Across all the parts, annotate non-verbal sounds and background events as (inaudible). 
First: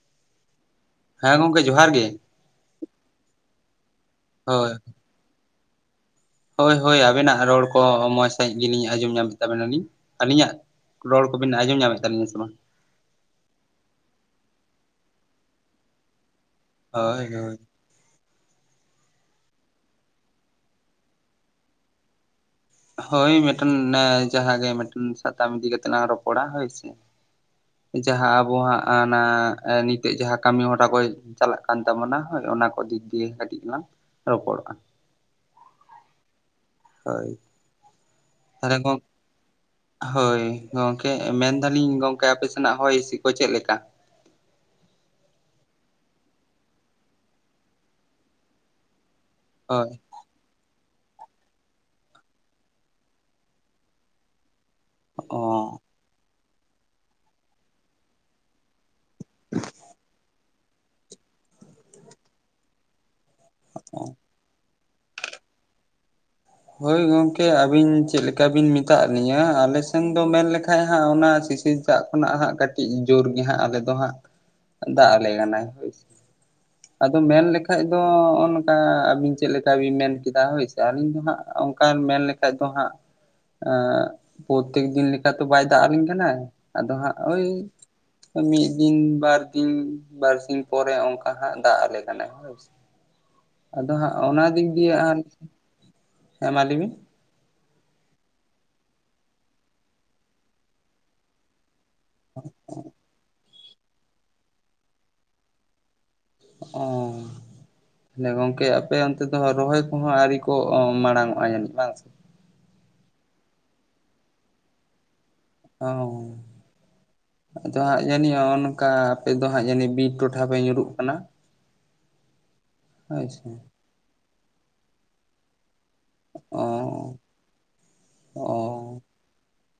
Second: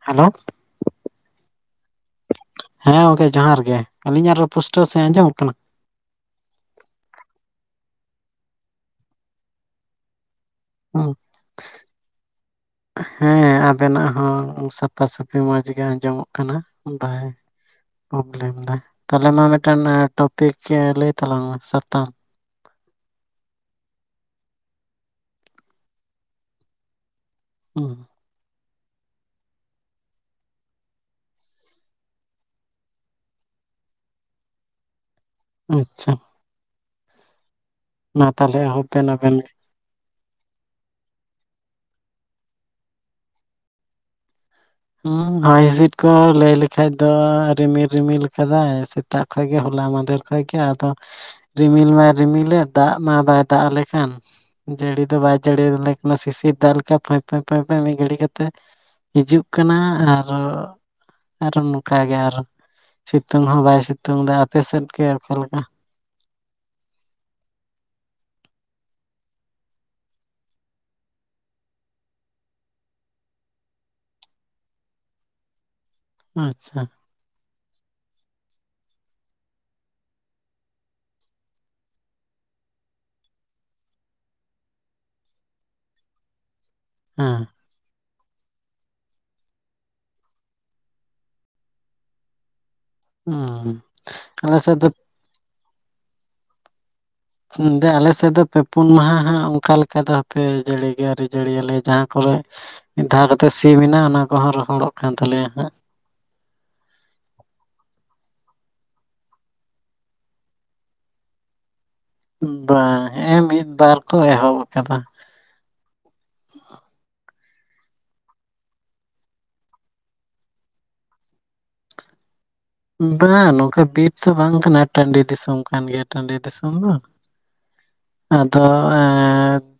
Hello. ᱦᱮᱸ ᱜᱚᱝᱠᱮ ᱡᱚᱦᱟᱨ ᱜᱮ᱾ ᱦᱮᱸ ᱜᱚᱢᱠᱮ ᱡᱚᱦᱟᱨ ᱜᱮ ᱟᱹᱞᱤᱧᱟᱜ ᱨᱚ ᱦᱳᱭ ᱯᱩᱥᱴᱟᱹᱣ ᱥᱟᱺᱦᱤᱡ ᱟᱸᱡᱚᱢᱚᱜ ᱠᱟᱱᱟ? ᱦᱳᱭ ᱦᱳᱭ ᱟᱵᱮᱱᱟᱜ ᱨᱚᱲ ᱠᱚ ᱢᱚᱡᱽ ᱥᱟᱺᱦᱤᱡ ᱜᱮᱞᱤᱧ ᱟᱸᱡᱚᱢ ᱧᱟᱢᱮᱫ ᱛᱟᱵᱮᱱᱟᱞᱤᱧ, ᱟᱹᱞᱤᱧᱟᱜ ᱦᱩᱸ, ᱨᱚᱲ ᱠᱚᱵᱤᱱ ᱟᱸᱡᱚᱢ ᱧᱟᱢᱮᱫ ᱛᱟᱹᱞᱤᱧᱟ ᱥᱮ ᱵᱟᱝ? ᱦᱮᱸ ᱟᱵᱮᱱᱟᱜ ᱦᱚᱸ ᱥᱟᱯᱷᱟ ᱥᱟᱹᱯᱷᱤ ᱢᱚᱸᱡᱽ ᱜᱮ ᱟᱸᱡᱚᱢᱚᱜ ᱠᱟᱱᱟ᱾ ᱦᱳᱭ ᱦᱳᱭ (unintelligible) ᱯᱨᱚᱵᱞᱮᱢᱫᱟ ᱛᱟᱦᱚᱞᱮ ᱢᱟ ᱢᱤᱫᱴᱟᱝ ᱴᱚᱯᱤᱠ ᱞᱟᱹᱭ ᱛᱟᱞᱟᱝ ᱢᱮ ᱥᱟᱛᱟᱢ᱾ ᱦᱳᱭ ᱢᱤᱫᱴᱮᱱ ᱡᱟᱦᱟᱸ ᱜᱮ ᱢᱤᱫᱴᱮᱱ ᱥᱟᱛᱟᱢ ᱤᱫᱤ ᱠᱟᱛᱮᱝ ᱨᱚᱯᱚᱲᱟ ᱦᱳᱭ ᱥᱮ᱾ ᱦᱩᱸ ᱡᱟᱦᱟᱸ ᱟᱵᱚᱣᱟ ᱦᱟᱸᱜ ᱚᱱᱟ ᱱᱤᱛᱚᱜ ᱡᱟᱦᱟᱸ ᱠᱟᱹᱢᱤ ᱦᱚᱨᱟ ᱠᱚ ᱪᱟᱞᱟᱜ ᱠᱟᱱ ᱛᱟᱵᱳᱱᱟ ᱦᱳᱭ ᱚᱱᱟ ᱠᱚ ᱫᱤᱠ ᱫᱤᱭᱮ ᱠᱟᱹᱴᱤᱡ ᱞᱟᱝ ᱨᱚᱯᱚᱲᱚᱜ-ᱟ ᱟᱪᱪᱷᱟ᱾ ᱦᱳᱭ᱾ ᱢᱟ ᱛᱟᱦᱞᱮ ᱛᱟᱦᱚᱞᱮ ᱮᱦᱚᱵ ᱜᱚᱝ ᱵᱮᱱ ᱟᱵᱮᱱ ᱜᱮ᱾ ᱦᱳᱭ ᱜᱚᱝᱠᱮ ᱢᱮᱱᱫᱟᱞᱤᱧ ᱜᱚᱝᱠᱮ ᱟᱯᱮ ᱥᱮᱱᱟᱜ ᱦᱚᱭ ᱦᱤᱸᱥᱤᱫ ᱠᱚ ᱪᱮᱫ ᱞᱮᱠᱟ? ᱦᱩᱸ ᱦᱚᱭ ᱦᱤᱥᱤᱫ ᱠᱚ ᱞᱟᱹᱭ ᱞᱮᱠᱷᱟᱡ ᱫᱚ ᱨᱤᱢᱤᱞ ᱨᱤᱢᱤᱞ ᱟᱠᱟᱫᱟᱭ ᱥᱮ ᱛᱟᱜ ᱠᱷᱚᱡ ᱜᱮ ᱦᱳᱞᱟ ᱦᱳᱭ ᱢᱟᱫᱮᱨ ᱠᱷᱚᱡ ᱜᱮ ᱟᱫᱚ ᱨᱤᱢᱤᱞ ᱢᱟᱭ ᱨᱤᱢᱤᱞᱮᱫ ᱫᱟᱜ ᱢᱟ ᱵᱟᱭ ᱫᱟᱜ ᱟᱞᱮ ᱠᱟᱱ᱾ ᱡᱟᱹᱲᱤ ᱫᱚ ᱵᱟᱭ ᱡᱟᱹᱲᱤ ᱚ ᱟᱞᱮ ᱠᱟᱱᱟ᱾ ᱥᱤᱥᱤᱨ ᱫᱟᱜ ᱞᱮᱠᱟᱹᱭ ᱯᱟᱹᱭ ᱞᱟᱹᱭ ᱢᱤᱫ ᱜᱷᱟᱹᱲᱤ ᱠᱟᱛᱮ ᱦᱤᱡᱩᱜ ᱠᱟᱱᱟ ᱟᱨ ᱟᱨᱚ ᱱᱚᱝ ᱠᱟ ᱜᱮ ᱟᱨᱚ ᱥᱤᱛᱩᱝ ᱦᱚᱸ ᱵᱟᱭ ᱥᱤᱛᱩᱝ ᱫᱟ ᱟᱯᱮᱥᱮᱫ ᱜᱮ ᱚᱠᱟ ᱞᱮᱠᱟ? ᱦᱳᱭ, ᱜᱚᱢᱠᱮ ᱟᱹᱵᱤᱱ ᱪᱮᱫ ᱞᱮᱠᱟ ᱵᱤᱱ ᱢᱮᱛᱟᱫ ᱞᱤᱧᱟᱹ᱾ ᱟᱞᱮ ᱥᱮᱱ ᱫᱚ ᱢᱮᱱ ᱞᱮᱠᱷᱟᱡ ᱦᱟᱸᱜ ᱚᱱᱟ ᱥᱤᱥᱤᱨ ᱥᱮᱛᱟᱜ ᱠᱷᱚᱱᱟᱜ ᱦᱟᱸᱜ ᱠᱟᱹᱴᱤᱡ ᱡᱳᱨ ᱜᱮ ᱦᱟᱜ, ᱟᱞᱮ ᱫᱚ ᱦᱟᱸᱜ ᱫᱟᱜ ᱟᱞᱮ ᱠᱟᱱᱟᱭ᱾ ᱟᱪᱪᱷᱟ᱾ ᱟᱫᱚ ᱢᱮᱱ ᱞᱮᱠᱷᱟᱡ ᱫᱚ ᱱᱚᱜ ᱱᱚᱝᱠᱟ ᱟᱵᱤᱱ ᱪᱮᱫ ᱞᱮᱠᱟᱹ ᱵᱤᱱ ᱢᱮᱱ ᱠᱮᱫᱟ? ᱦᱳᱭ ᱥᱮ ᱟᱹᱞᱤᱧ ᱫᱚ ᱦᱟᱸᱜ ᱚᱱᱠᱟ ᱢᱮᱱ ᱞᱮᱠᱷᱟᱹᱡ ᱫᱚ ᱦᱟᱸᱜ ᱯᱨᱚᱛᱮᱠ ᱫᱤᱱ ᱞᱮᱠᱟ ᱛᱚ, ᱵᱟᱭ ᱫᱟᱜ ᱟᱹᱞᱤᱧ ᱠᱟᱱᱟᱭ, ᱟᱫᱚ ᱦᱟᱸᱜ ᱦᱮᱸ ᱚᱭ ᱢᱤᱫ ᱫᱤᱱ ᱵᱟᱨ ᱫᱤᱱ ᱵᱟᱨᱥᱤᱧ ᱯᱚᱨᱮ, ᱚᱱᱠᱟ ᱦᱟᱸᱜ ᱫᱟᱜ ᱟᱞᱮ ᱠᱟᱱᱟᱭ᱾ ᱦᱩᱸ ᱟᱫᱚ ᱦᱟᱸᱜ ᱚᱱᱟ ᱟᱞᱮ ᱫᱤᱠ ᱥᱮᱫ ᱫᱚ ᱫᱤᱭᱮ ᱦᱮᱸ ᱢᱟ ᱞᱟᱹᱭ ᱵᱮᱱ ᱮ ᱟᱞᱮ ᱥᱮᱫ ᱫᱚ ᱯᱮ ᱯᱩᱱ ᱢᱟᱦᱟ ᱦᱟᱸᱜ, ᱚᱱᱠᱟ ᱞᱮᱠᱟ ᱫᱚ ᱦᱟᱯᱮ ᱡᱟᱹᱲᱤ ᱟᱹᱣᱨᱤ ᱡᱟᱹᱲᱤ ᱭᱟᱞᱮ ᱡᱟᱦᱟᱸ ᱠᱚᱨᱮ ᱢᱤᱫ ᱫᱷᱟᱣ ᱠᱟᱛᱮ ᱥᱤ ᱢᱮᱱᱟᱜᱼᱟ, ᱚᱱᱟ ᱠᱚᱦᱚᱸ ᱨᱚᱦᱚᱲᱚᱜ ᱠᱟᱱ ᱛᱟᱞᱮᱭᱟ ᱦᱟᱸᱜ᱾ ᱚᱸᱻ ᱦᱚᱸ ᱜᱚᱝᱠᱮ ᱟᱯᱮ ᱚᱱᱛᱮ ᱫᱚ ᱨᱚᱦᱚᱭ ᱠᱚᱦᱚᱸ ᱟᱹᱣᱨᱤ ᱠᱚ ᱢᱟᱲᱟᱝᱚᱜᱼᱟ ᱡᱟᱹᱱᱤᱡ ᱵᱟᱝ ᱥᱮ? ᱵᱟᱝ ᱱᱮᱜ ᱮ ᱢᱤᱫ ᱵᱟᱨ ᱠᱚ ᱮᱦᱚᱵ ᱟᱠᱟᱫᱟ᱾ ᱚᱸ᱾ ᱟᱫᱚ ᱦᱟᱸᱜ ᱡᱟᱹᱱᱤᱡ ᱱᱚᱜᱚ ᱱᱚᱝᱠᱟ ᱟᱯᱮ ᱫᱚ ᱦᱟᱸᱜ ᱡᱟᱹᱱᱤᱡ ᱵᱤᱨ ᱴᱚᱴᱷᱟ ᱯᱮ ᱧᱩᱨᱩᱜ ᱠᱟᱱᱟ? ᱦᱳᱭ ᱵᱟᱝ ᱥᱮ ᱱᱚᱝᱠᱟ ᱵᱤᱨ ᱫᱚ ᱵᱟᱝ ᱠᱟᱱᱟ, ᱴᱟᱺᱰᱤ ᱫᱤᱥᱚᱢ ᱠᱟᱱ ᱜᱮᱭᱟ ᱴᱟᱺᱰᱤ ᱚ ᱫᱤᱥᱚᱢ ᱫᱚ, ᱟᱫᱚ ᱚ ᱮ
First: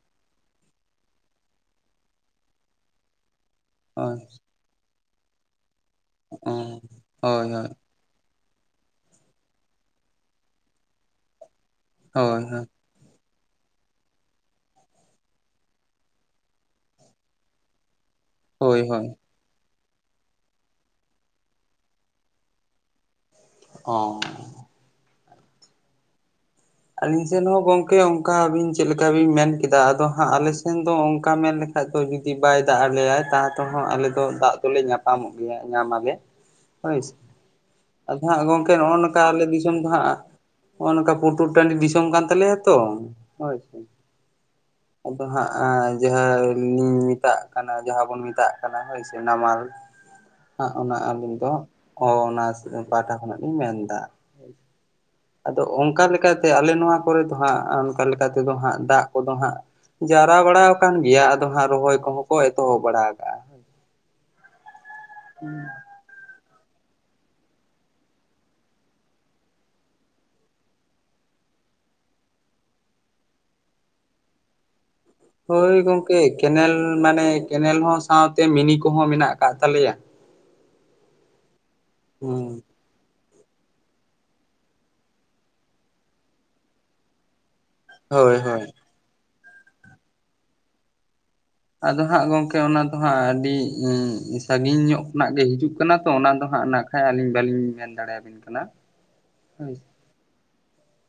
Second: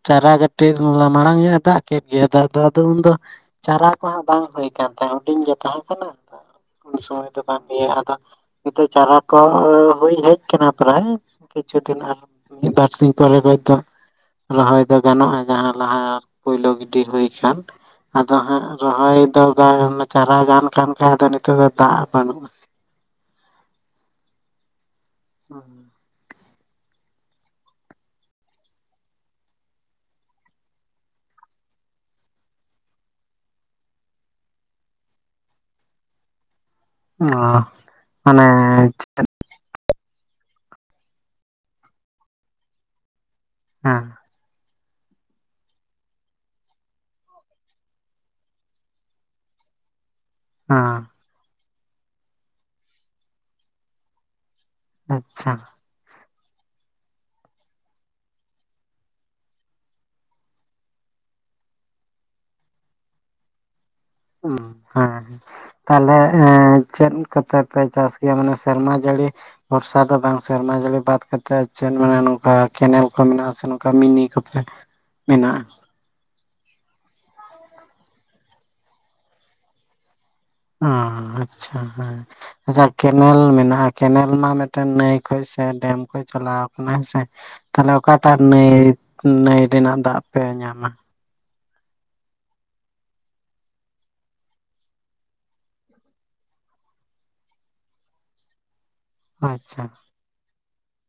ᱪᱟᱨᱟ ᱴᱤᱡᱽ ᱢᱟᱲᱟᱝ ᱧᱚᱜ ᱮ ᱫᱟᱜ ᱠᱮᱫ ᱜᱮᱭᱟ, ᱫᱟᱜ ᱟᱫᱚ ᱩᱱᱫᱚ ᱪᱟᱨᱟ ᱠᱚ ᱦᱳᱭ ᱦᱟᱸᱜ ᱵᱟᱝ ᱦᱩᱭ ᱟᱠᱟᱱ ᱦᱩᱰᱤᱧ ᱜᱮ ᱛᱟᱦᱮᱸ ᱠᱟᱱᱟ ᱚ ᱩᱱ ᱥᱚᱢᱚᱭ ᱫᱚ ᱦᱳᱭ ᱵᱟᱝ ᱦᱳᱭ ᱟᱫᱚ ᱱᱤᱛᱚᱜ ᱪᱟᱨᱟ ᱠᱚ ᱦᱩᱭ ᱦᱮᱡ ᱟᱠᱟᱱᱟ, ᱯᱨᱟᱭ ᱠᱤᱪᱷᱩ ᱫᱤᱱ ᱟᱨ ᱦᱳᱭ ᱦᱳᱭ ᱢᱤᱫ ᱵᱟᱨ ᱥᱤᱧ ᱠᱚᱨᱮ ᱠᱷᱚᱡ ᱫᱚ ᱨᱚᱦᱚᱭ ᱫᱚ ᱜᱟᱱᱚᱜᱼᱟ᱾ ᱡᱟᱦᱟᱸ ᱞᱟᱦᱟ ᱯᱳᱭᱞᱳ ᱜᱤᱰᱤ ᱦᱩᱭ ᱠᱟᱱ᱾ ᱟᱫᱚ ᱦᱟᱸᱜ ᱦᱳᱭ ᱦᱳᱭ ᱨᱚᱦᱚᱭ ᱫᱚ ᱪᱟᱨᱟ ᱜᱟᱱ ᱠᱟᱱ ᱠᱷᱟᱱ ᱱᱤᱛᱚᱜ ᱫᱚ ᱫᱟᱜ ᱵᱟᱹᱱᱩᱜᱼᱟ᱾ ᱚᱻ᱾ (unintelligible) ᱟᱹᱞᱤᱧ ᱥᱮᱱ ᱦᱚᱸ ᱜᱚᱝᱠᱮ ᱚᱝᱠᱟ ᱟᱹᱵᱤᱱ ᱪᱮᱫ ᱞᱮᱠᱟ ᱵᱤᱱ ᱢᱮᱱ ᱠᱮᱫᱟ᱾ ᱟᱫᱚ ᱦᱟᱸᱜ ᱟᱞᱮ ᱥᱮᱱ ᱫᱚ ᱚᱝᱠᱟ ᱢᱮᱱ ᱞᱮ ᱠᱷᱟᱡ ᱫᱚ ᱡᱩᱫᱤ ᱵᱟᱭ ᱫᱟᱜ ᱟᱞᱮᱭᱟᱭ ᱛᱟᱣ ᱛᱮᱦᱚᱸ ᱟᱞᱮᱫᱚ ᱫᱟᱜ ᱫᱚᱞᱮ ᱧᱟᱯᱟᱢᱚᱜ ᱜᱮᱭᱟ ᱧᱟᱢᱟᱞᱮ᱾ (unintelligible) ᱦᱳᱭ ᱥᱮ ᱚ ᱟᱫᱚ ᱢᱟᱱᱮ ᱦᱟᱸᱜ ᱜᱚᱢᱠᱮ ᱱᱚᱜᱼᱚᱭ ᱱᱚᱝᱠᱟ ᱟᱞᱮ ᱫᱤᱥᱚᱢ ᱫᱚ ᱦᱟᱸᱜ ᱱᱚᱜᱼᱚᱭ ᱱᱚᱝᱠᱟ ᱯᱳ ᱴᱩᱨ ᱴᱟᱺᱰᱤ ᱫᱤᱥᱚᱢ ᱠᱟᱱ ᱛᱟᱞᱮᱭᱟ ᱛᱚ, ᱦᱳᱭ᱾ ᱦᱮᱸ᱾ ᱟᱫᱚ ᱦᱟᱸᱜ ᱟᱸ ᱡᱟᱦᱟᱸᱞᱤᱧ ᱢᱮᱛᱟᱜ ᱠᱟᱱᱟ, ᱡᱟᱦᱟᱸ ᱵᱚᱱ ᱢᱮᱛᱟᱜ ᱠᱟᱱᱟ ᱦᱳᱭ ᱥᱮ ᱱᱟᱢᱟᱞ᱾ ᱦᱟᱸᱜ ᱚᱱᱟ ᱦᱮᱸ ᱟᱹᱞᱤᱧ ᱫᱚ ᱚ ᱚᱱᱟ ᱯᱟᱦᱴᱟ ᱠᱷᱚᱱᱟᱜ ᱞᱤᱧ ᱢᱮᱱ ᱫᱟ᱾ ᱟᱪᱪᱷᱟ ᱟᱫᱚ ᱚᱝᱠᱟ ᱞᱮᱠᱟ ᱛᱮ, ᱟᱞᱮ ᱱᱚᱣᱟ ᱠᱚᱨᱮ ᱫᱚ ᱦᱟᱸᱜ ᱚᱝᱠᱟ ᱞᱮᱠᱟ ᱛᱮᱫᱚ ᱦᱟᱸᱜ ᱫᱟᱜ ᱠᱚᱫᱚ ᱦᱟᱸᱜ ᱡᱟᱣᱨᱟ ᱵᱟᱲᱟᱣ ᱠᱟᱱ ᱜᱮᱭᱟ᱾ ᱟᱫᱚ ᱦᱟᱸᱜ ᱨᱚᱦᱚᱭ ᱠᱚᱦᱚᱸ ᱠᱚ ᱮᱛᱚᱦᱚᱵ ᱵᱟᱲᱟ ᱠᱟᱜᱼᱟ᱾ ᱩᱸ ᱦᱮᱸ, ᱛᱟᱞᱦᱮ ᱮᱸ ᱪᱮᱫ ᱠᱟᱛᱮ ᱯᱮ ᱪᱟᱥ ᱜᱮᱭᱟ, ᱢᱟᱱᱮ ᱥᱮᱨᱢᱟ ᱡᱟᱹᱲᱤ ᱵᱚᱨᱥᱟ ᱫᱚ ᱵᱟᱝ ᱥᱮᱨᱢᱟ ᱡᱟᱹᱲᱤ ᱵᱟᱫ ᱠᱟᱛᱮᱜ ᱪᱮᱫ ᱢᱟᱱᱮ ᱱᱚᱝᱠᱟ ᱠᱮᱱᱮᱞ ᱠᱚ ᱢᱮᱱᱟᱜᱼᱟ, ᱥᱮ ᱱᱚᱝᱠᱟ ᱢᱤᱱᱤ ᱠᱚᱛᱮ? (unintelligible) ᱦᱳᱭ ᱜᱚᱝᱠᱮ, ᱠᱮᱱᱮᱞ ᱢᱟᱱᱮ ᱠᱮᱱᱮᱞ ᱦᱚᱸ ᱥᱟᱶᱛᱮ ᱢᱤᱱᱤ ᱠᱚᱦᱚᱸ ᱢᱮᱱᱟᱜ ᱠᱟᱜ ᱛᱟᱞᱮᱭᱟ᱾ ᱚ ᱟᱪᱪᱷᱟ, ᱦᱮᱸ ᱦᱩᱸ ᱟᱪᱪᱷᱟ ᱠᱮᱱᱮᱞ ᱢᱮᱱᱟᱜᱼᱟ, ᱠᱮᱱᱮᱞ ᱢᱟ ᱢᱤᱫᱴᱮᱱ ᱱᱟᱹᱭ ᱠᱷᱚᱡ ᱥᱮ ᱰᱮᱢ ᱠᱷᱚᱱ ᱪᱟᱞᱟᱣ ᱠᱟᱱᱟ ᱦᱮᱸᱥᱮ? ᱛᱟᱦᱚᱞᱮ ᱦᱳᱭ ᱚᱠᱟᱴᱟᱜ ᱦᱳᱭ ᱱᱟᱹᱭ ᱱᱟᱹᱭ ᱨᱮᱱᱟᱜ ᱫᱟᱜ ᱯᱮ ᱧᱟᱢᱟ? ᱟᱫᱚ ᱦᱟᱸᱜ ᱜᱚᱝᱠᱮ ᱚᱱᱟ ᱫᱚ ᱦᱟᱸᱜ ᱟᱹᱰᱤ ᱥᱟᱺᱜᱤᱧ ᱧᱚᱜ ᱠᱷᱚᱱᱟᱜ ᱜᱮ ᱦᱤᱡᱩᱜ ᱠᱟᱱᱟ ᱛᱚ, ᱚᱱᱟ ᱫᱚ ᱦᱟᱸᱜ ᱱᱟ ᱦᱮᱸ ᱟᱹᱞᱤᱧ ᱵᱟᱹᱞᱤᱧ ᱢᱮᱱ ᱫᱟᱲᱮᱭᱟᱵᱤᱱ ᱠᱟᱱᱟ᱾ ᱦᱳᱭ ᱟᱪᱪᱷᱟ ᱾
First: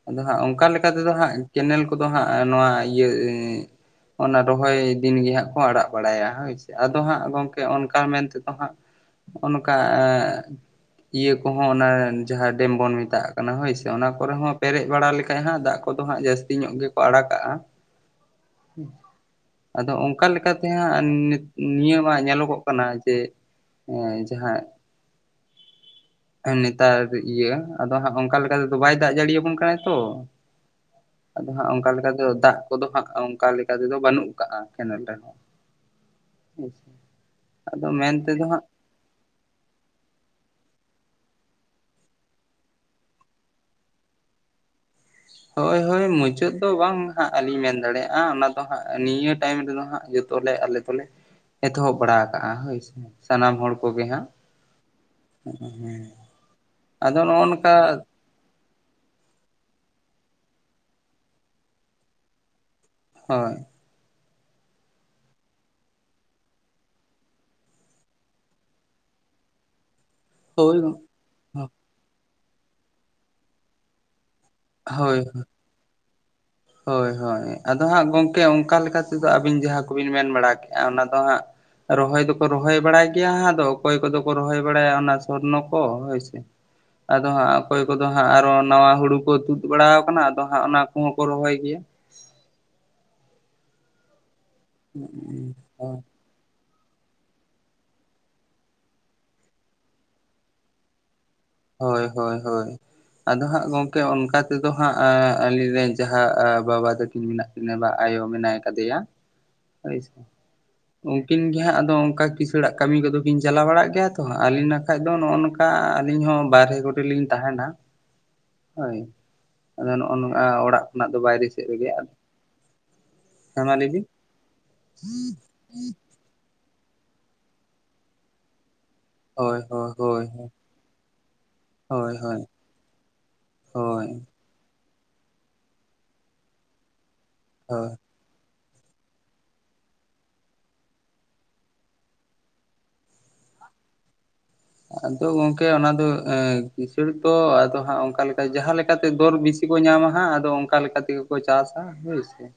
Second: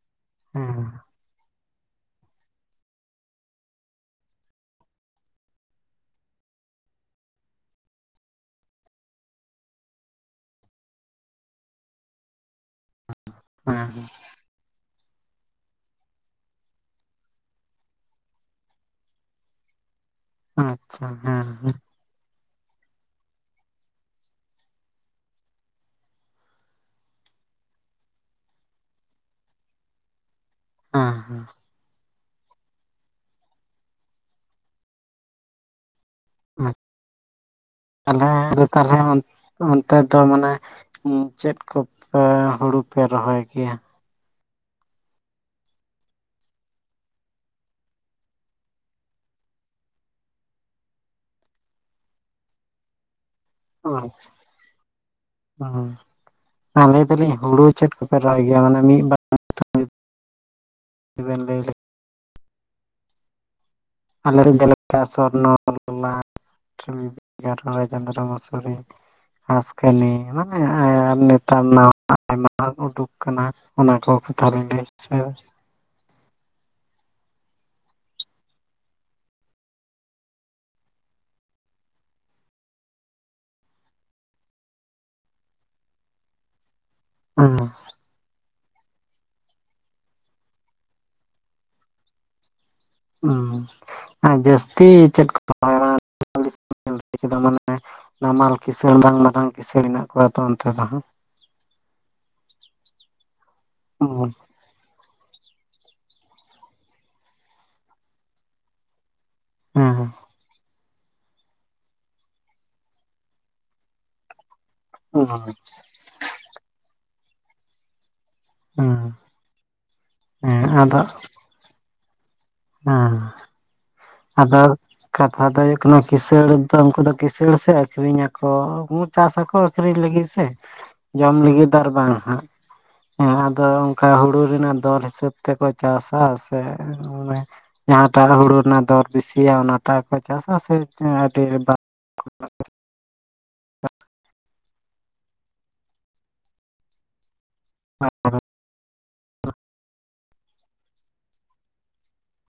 ᱟᱫᱚ ᱦᱟᱸᱜ ᱚᱝᱠᱟ ᱞᱮᱠᱟ ᱛᱮᱫᱚ ᱦᱟᱸᱜ ᱠᱮᱱᱮᱞ ᱠᱚᱫᱚ ᱦᱟᱸᱜ ᱱᱚᱣᱟ ᱤᱭᱟᱹ ᱚᱱᱟ ᱨᱚᱦᱚᱭ ᱫᱤᱱ ᱜᱮ ᱦᱟᱸᱜ ᱠᱚ ᱟᱲᱟᱜ ᱵᱟᱲᱟᱭᱟ ᱦᱳᱭᱥᱮ ᱟᱫᱚ ᱦᱟᱸᱜ ᱜᱚᱝᱠᱮ ᱚᱱᱠᱟ ᱢᱮᱱ ᱛᱮᱫᱚ ᱦᱟᱸᱜ ᱚᱱᱠᱟ ᱟ ᱤᱭᱟᱹ ᱠᱚᱦᱚᱸ ᱚᱱᱟ ᱡᱟᱦᱟᱸ ᱰᱮᱢ ᱵᱚᱱ ᱢᱮᱛᱟᱜᱼᱟ ᱾ ᱠᱟᱱᱟ ᱦᱳᱭᱥᱮ ᱦᱮᱸ ᱚᱱᱟ ᱠᱚᱨᱮ ᱦᱚᱸ ᱯᱮᱨᱮᱡ ᱵᱟᱲᱟ ᱞᱮᱠᱷᱟᱡ ᱦᱟᱸᱜ ᱫᱟᱜ ᱠᱚᱫᱚ ᱦᱟᱸᱜ ᱡᱟᱹᱥᱛᱤ ᱧᱚᱜ ᱜᱮᱠᱚ ᱟᱲᱟᱜᱼᱟ ᱾ ᱟᱫᱚ ᱚᱝᱠᱟ ᱟᱪᱪᱷᱟ ᱞᱮᱠᱟᱛᱮᱦᱟᱸᱜ ᱱᱤᱛ ᱦᱮᱸ ᱦᱮᱸ ᱱᱤᱭᱟᱹ ᱱᱚᱣᱟ ᱧᱮᱞᱚᱜᱚᱜ ᱠᱟᱱᱟ ᱡᱮ ᱦᱮᱸ ᱡᱟᱦᱟᱸᱭ (unintelligible) ᱮᱸ ᱱᱮᱛᱟᱨ ᱤᱭᱟᱹ ᱟᱫᱚ ᱦᱟᱸᱜ ᱚᱱᱠᱟ ᱞᱮᱠᱟ ᱛᱮᱫᱚ ᱵᱟᱭ ᱫᱟᱜ ᱡᱟᱹᱲᱤᱭᱟᱵᱚᱱ ᱠᱟᱱᱟ ᱛᱚ ᱾ ᱦᱮᱸ ᱟᱫᱚ ᱦᱮᱸ ᱦᱟᱸᱜ ᱚᱱᱠᱟ ᱞᱮᱠᱟ ᱫᱚ ᱫᱟᱜ ᱠᱚᱫᱚ ᱦᱟᱸᱜ ᱚᱝᱠᱟ ᱞᱮᱠᱟ ᱛᱮᱫᱚ ᱵᱟᱹᱱᱩᱜ ᱠᱟᱜᱼᱟ ᱠᱮᱱᱮᱞ ᱨᱮᱦᱚᱸ ᱾ ᱟᱪᱷᱟ ᱟᱫᱚ ᱢᱮᱱ ᱛᱮᱫᱚ ᱦᱟᱸᱜ ᱛᱟᱦᱮᱸ ᱚᱱ ᱚᱱᱛᱮ ᱫᱚ ᱢᱟᱱᱮ ᱦᱮᱸ ᱪᱮᱫ ᱠᱚ ᱯᱮ ᱦᱳᱲᱳ ᱯᱮ ᱨᱚᱦᱚᱭ ᱠᱮᱭᱟ? ᱦᱳᱭ ᱦᱳᱭ ᱢᱩᱪᱟᱹᱫ ᱫᱚ ᱵᱟᱝ ᱦᱟᱸᱜ ᱟᱹᱞᱤᱧ ᱢᱮᱱ ᱫᱟᱲᱮᱭᱟᱜᱼᱟ ᱚᱱᱟ ᱫᱚ ᱦᱟᱸᱜ ᱱᱤᱭᱟᱹ ᱴᱟᱹᱭᱤᱢ ᱨᱮᱫᱚ ᱦᱟᱸᱜ ᱡᱚᱛ ᱛᱚᱞᱮ ᱟᱞᱮ ᱫᱚᱞᱮ ᱮᱛᱚᱦᱚᱵ ᱵᱟᱲᱟ ᱟᱠᱟᱟᱜᱼᱟ ᱦᱳᱭᱥᱮ ᱥᱟᱱᱟᱢ ᱦᱚᱲ ᱠᱚᱜᱮ ᱦᱟᱸᱜ, ᱟᱪᱪᱷᱟ ᱦᱮᱸ ᱟᱫᱚ ᱱᱚᱜᱼᱚ ᱱᱚᱝᱠᱟ ᱯᱷᱮᱨᱟᱭ ᱜᱮᱭᱟ ᱢᱟᱱᱮ (inaudible) ᱞᱮᱭ ᱞᱮᱜ ᱦᱚᱭ ᱾ ᱟᱞᱮ ᱨᱤᱱ ᱫᱮᱞᱮᱯᱴᱟ ᱥᱚᱨᱱᱚ (inaudible) ᱪᱚᱱᱫᱨᱚ ᱢᱚᱥᱚᱨᱤ ᱦᱟᱥᱠᱮᱱᱤ ᱦᱟᱸ ᱦᱳᱭ (unintelligible) ᱱᱮᱛᱟᱨ ᱱᱟ ᱟᱭᱢᱟ ᱩᱰᱩᱠ ᱠᱟᱱᱟ ᱚᱱᱟ ᱠᱚ ᱛᱟᱞ ᱦᱳᱭ (unintelligible) ᱦᱳᱭ ᱦᱳᱭ ᱟᱫᱚ ᱦᱟᱸᱜ ᱜᱚᱢᱠᱮ ᱚᱱᱠᱟ ᱞᱮᱠᱟ ᱛᱮᱫᱚ ᱟᱹᱵᱤᱱ ᱡᱟᱦᱟᱸ ᱠᱚᱵᱤᱱ ᱢᱮᱱ ᱵᱟᱲᱟ ᱠᱮᱫᱼᱟ ᱚᱱᱟ ᱫᱚ ᱦᱟᱸᱜ ᱨᱚᱦᱚᱭ ᱫᱚᱠᱚ ᱨᱚᱦᱚᱭ ᱵᱟᱲᱟᱭ ᱜᱮᱭᱟ ᱦᱟᱸᱜ ᱟᱫᱚ ᱚᱠᱚᱭ ᱠᱚᱫᱚ ᱠᱚ ᱨᱚᱦᱚᱭ ᱵᱟᱲᱟᱭᱟ ᱚᱱᱟ ᱥᱚᱨᱱᱚ ᱠᱚ ᱦᱳᱭᱥᱮ ᱟᱫᱚ ᱦᱟᱸᱜ ᱦᱚᱪᱚᱭᱮᱫᱟ ᱚᱠᱚᱭ ᱠᱚᱫᱚ ᱦᱟᱸᱜ ᱟᱨᱚ ᱱᱟᱣᱟ ᱦᱩᱲᱩ ᱠᱚ ᱛᱩᱫ ᱵᱟᱲᱟᱣ ᱠᱟᱱᱟ ᱟᱫᱚ ᱦᱟᱸᱜ ᱚᱱᱟ ᱠᱚᱸᱦᱚᱸ ᱠᱚ ᱨᱚᱦᱚᱭ ᱜᱮᱭᱟ ᱟᱨ ᱡᱟᱹᱥᱛᱤ ᱪᱮᱫ ᱠᱚ? (inaudible) ᱟᱹᱛᱩ ᱫᱤᱥᱚᱢ ᱞᱟᱹᱭ ᱠᱮᱫᱟ ᱢᱟᱱᱮ ᱱᱟᱢᱟᱞ ᱠᱤᱸᱤᱥᱟᱺᱬ ᱵᱟᱝ ᱢᱟᱨᱟᱝ ᱠᱤᱸᱥᱟᱺᱬ ᱦᱮᱱᱟᱜ ᱠᱚᱣᱟ ᱛᱚ ᱚᱱᱛᱮ ᱫᱚᱦᱟᱸᱜ ᱾ ᱦᱳᱭ ᱦᱳᱭ ᱦᱳᱭ ᱟᱫᱚ ᱦᱟᱸᱜ ᱜᱚᱢᱠᱮ ᱦᱩᱸ ᱚᱱᱠᱟ ᱛᱮ ᱟᱫᱚ ᱦᱟᱸᱜ ᱮᱸ ᱟᱞᱤᱧᱨᱮ ᱡᱟᱦᱟᱸ ᱵᱟᱵᱟ ᱛᱟᱹᱠᱤᱱ ᱢᱮᱱᱟᱜ ᱠᱤᱱᱟᱹ ᱵᱟ ᱟᱭᱳ ᱢᱮᱱᱟᱭ ᱠᱟᱫᱮᱭᱟ ᱾ ᱦᱚᱭᱥᱮ ᱦᱩᱸ ᱾ ᱩᱱᱠᱤᱱ ᱜᱮ ᱦᱟᱸᱜ ᱟᱫᱚ ᱚᱱᱠᱟ ᱠᱤᱥᱟᱹᱲᱟᱜ ᱠᱟᱹᱢᱤ ᱠᱚᱫᱚ ᱠᱤᱱ ᱪᱟᱞᱟᱣ ᱵᱟᱲᱟᱜ ᱜᱮᱭᱟ ᱛᱚ ᱟᱹᱞᱤᱧᱱᱟᱜ ᱵᱟᱠᱷᱟᱡ ᱫᱚ ᱱᱚᱜᱼᱚ ᱱᱚᱝᱠᱟ ᱟᱹᱞᱤᱧ ᱦᱚᱸ ᱵᱟᱨᱭᱮ ᱠᱚᱨᱮ ᱞᱤᱧ ᱛᱟᱦᱮᱸᱱᱟ ᱾ ᱦᱳᱭ, ᱦᱩᱸ ᱟᱫᱚ ᱱᱚᱜᱼᱚ ᱱᱚᱣᱟ ᱦᱮᱸ ᱚᱲᱟᱜ ᱟᱫᱚ ᱠᱷᱚᱱᱟᱜ ᱫᱚ ᱵᱟᱭᱨᱮ ᱥᱮᱫ ᱨᱮᱜᱮᱭᱟ ᱾ ᱦᱮᱸ ᱟᱫᱚ ᱠᱟᱛᱷᱟ ᱫᱚ ᱦᱩᱭᱩᱜ ᱠᱟᱱᱟ ᱠᱤᱸᱤᱥᱟᱺᱬ ᱫᱚ ᱩᱱᱠᱩ ᱫᱚ ᱠᱤᱸᱟᱺᱬ ᱥᱮ ᱟᱹᱠᱷᱨᱤᱧᱟᱠᱚ ᱩᱛ ᱪᱟᱥᱟᱠᱚ ᱦᱳᱭ ᱦᱳᱭ ᱟᱹᱠᱷᱨᱤᱧ ᱦᱳᱭ ᱞᱟᱹᱜᱤᱫ ᱥᱮ ᱡᱚᱢ ᱞᱟᱹᱜᱤᱫ ᱫᱚ ᱟᱨ ᱦᱳᱭ ᱵᱟᱝ ᱦᱳᱭ ᱦᱟᱸᱜ ᱾ ᱦᱮᱸ ᱟᱫᱚ ᱦᱳᱭ ᱚᱱᱠᱟ ᱦᱩᱲᱩ ᱨᱮᱱᱟᱜ ᱫᱚᱨ ᱦᱤᱥᱟᱹᱵ ᱛᱮᱠᱚ ᱪᱟᱥᱟ ᱥᱮ ᱚᱱᱟ ᱦᱳᱭ ᱮᱴᱟᱜᱟᱜ ᱦᱩᱲᱩ ᱨᱮᱱᱟᱜ ᱫᱚᱨ ᱵᱮᱥᱤᱭᱟ ᱚᱱᱟᱴᱟᱜ ᱠᱚ ᱪᱟᱥᱟ ᱥᱮ ᱟᱹᱰᱤ (inaudible) ᱾ ᱟᱫᱚ ᱜᱚᱝᱠᱮ ᱚᱱᱟ ᱫᱚ ᱮᱸ ᱠᱤᱥᱟᱺᱬ ᱫᱚ ᱟᱫᱚ ᱦᱟᱸᱜ ᱚᱱᱠᱟ ᱞᱮᱠᱟ ᱡᱟᱦᱟᱸᱞᱮ ᱪᱮᱠᱟᱛᱮ ᱫᱚᱨ ᱵᱤᱥᱤ ᱠᱚ ᱧᱟᱢᱟ ᱦᱟᱸᱜ ᱟᱫᱚ ᱚᱱᱠᱟ ᱞᱮᱠᱟ ᱛᱮᱜᱮ ᱠᱚ ᱪᱟᱥᱟ ᱦᱳᱭᱥᱮ ᱾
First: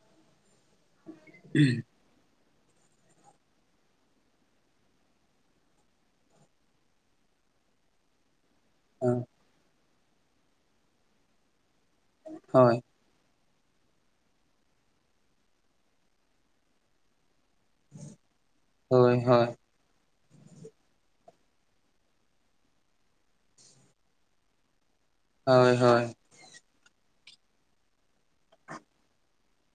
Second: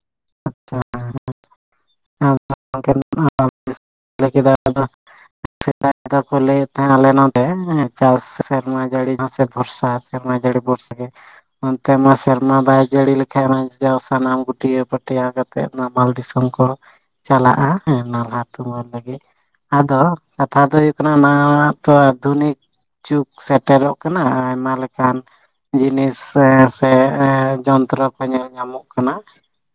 (unintelligible) (inaudible) ᱞᱟᱹᱭ ᱠᱮᱫᱟ ᱟᱫᱚ ᱥᱮᱫᱟᱭ ᱫᱚᱠᱚ ᱞᱟᱹᱭᱮᱫ ᱛᱟᱦᱮᱸᱱ ᱟᱞᱮ ᱱᱚᱰᱮ ᱪᱟᱥ ᱨᱮ ᱥᱮᱨᱢᱟ ᱡᱟᱹᱲᱤ ᱦᱳᱭ ᱢᱟᱥᱮ ᱵᱷᱚᱨᱥᱟ ᱥᱮᱨᱢᱟ ᱡᱟᱹᱲᱤ ᱵᱷᱚᱨᱥᱟ ᱜᱮ ᱚᱱᱛᱮ ᱢᱟ ᱥᱮᱨᱢᱟ ᱦᱳᱭ ᱵᱟᱭ ᱡᱟᱹᱲᱤ ᱞᱮᱫ ᱾ ᱜᱷᱟᱨᱚᱸᱡᱽ ᱫᱚ ᱥᱟᱱᱟᱢ ᱜᱩᱴᱭᱟᱹ ᱯᱟᱹᱴᱭᱟ ᱠᱟᱛᱮᱜ ᱱᱟᱢᱟᱞ ᱫᱤᱥᱚᱢ ᱠᱚ ᱪᱟᱞᱟᱜᱼᱟ ᱾ ᱦᱮᱸ ᱱᱟᱞᱦᱟ ᱛᱩᱢᱟᱹᱞ ᱦᱳᱭ ᱞᱟᱹᱜᱤᱫ ᱟᱫᱚ ᱠᱟᱛᱷᱟ ᱫᱚ ᱦᱩᱭᱩᱜ ᱠᱟᱱᱟ ᱱᱟᱦ ᱛᱚ ᱟᱫᱷᱩᱱᱤᱠ ᱡᱩᱜᱽ ᱥᱮᱴᱮᱨᱚᱜ ᱠᱟᱱᱟ ᱟᱭᱢᱟ ᱞᱮᱠᱟᱱ ᱦᱳᱭ ᱦᱳᱭ ᱾ ᱡᱤᱱᱤᱥ ᱥᱮ - ᱥᱮ ᱮᱸ ᱡᱚᱱᱛᱨᱚ ᱠᱚ ᱧᱮᱞ ᱧᱟᱢᱚᱜ ᱠᱟᱱᱟ ᱾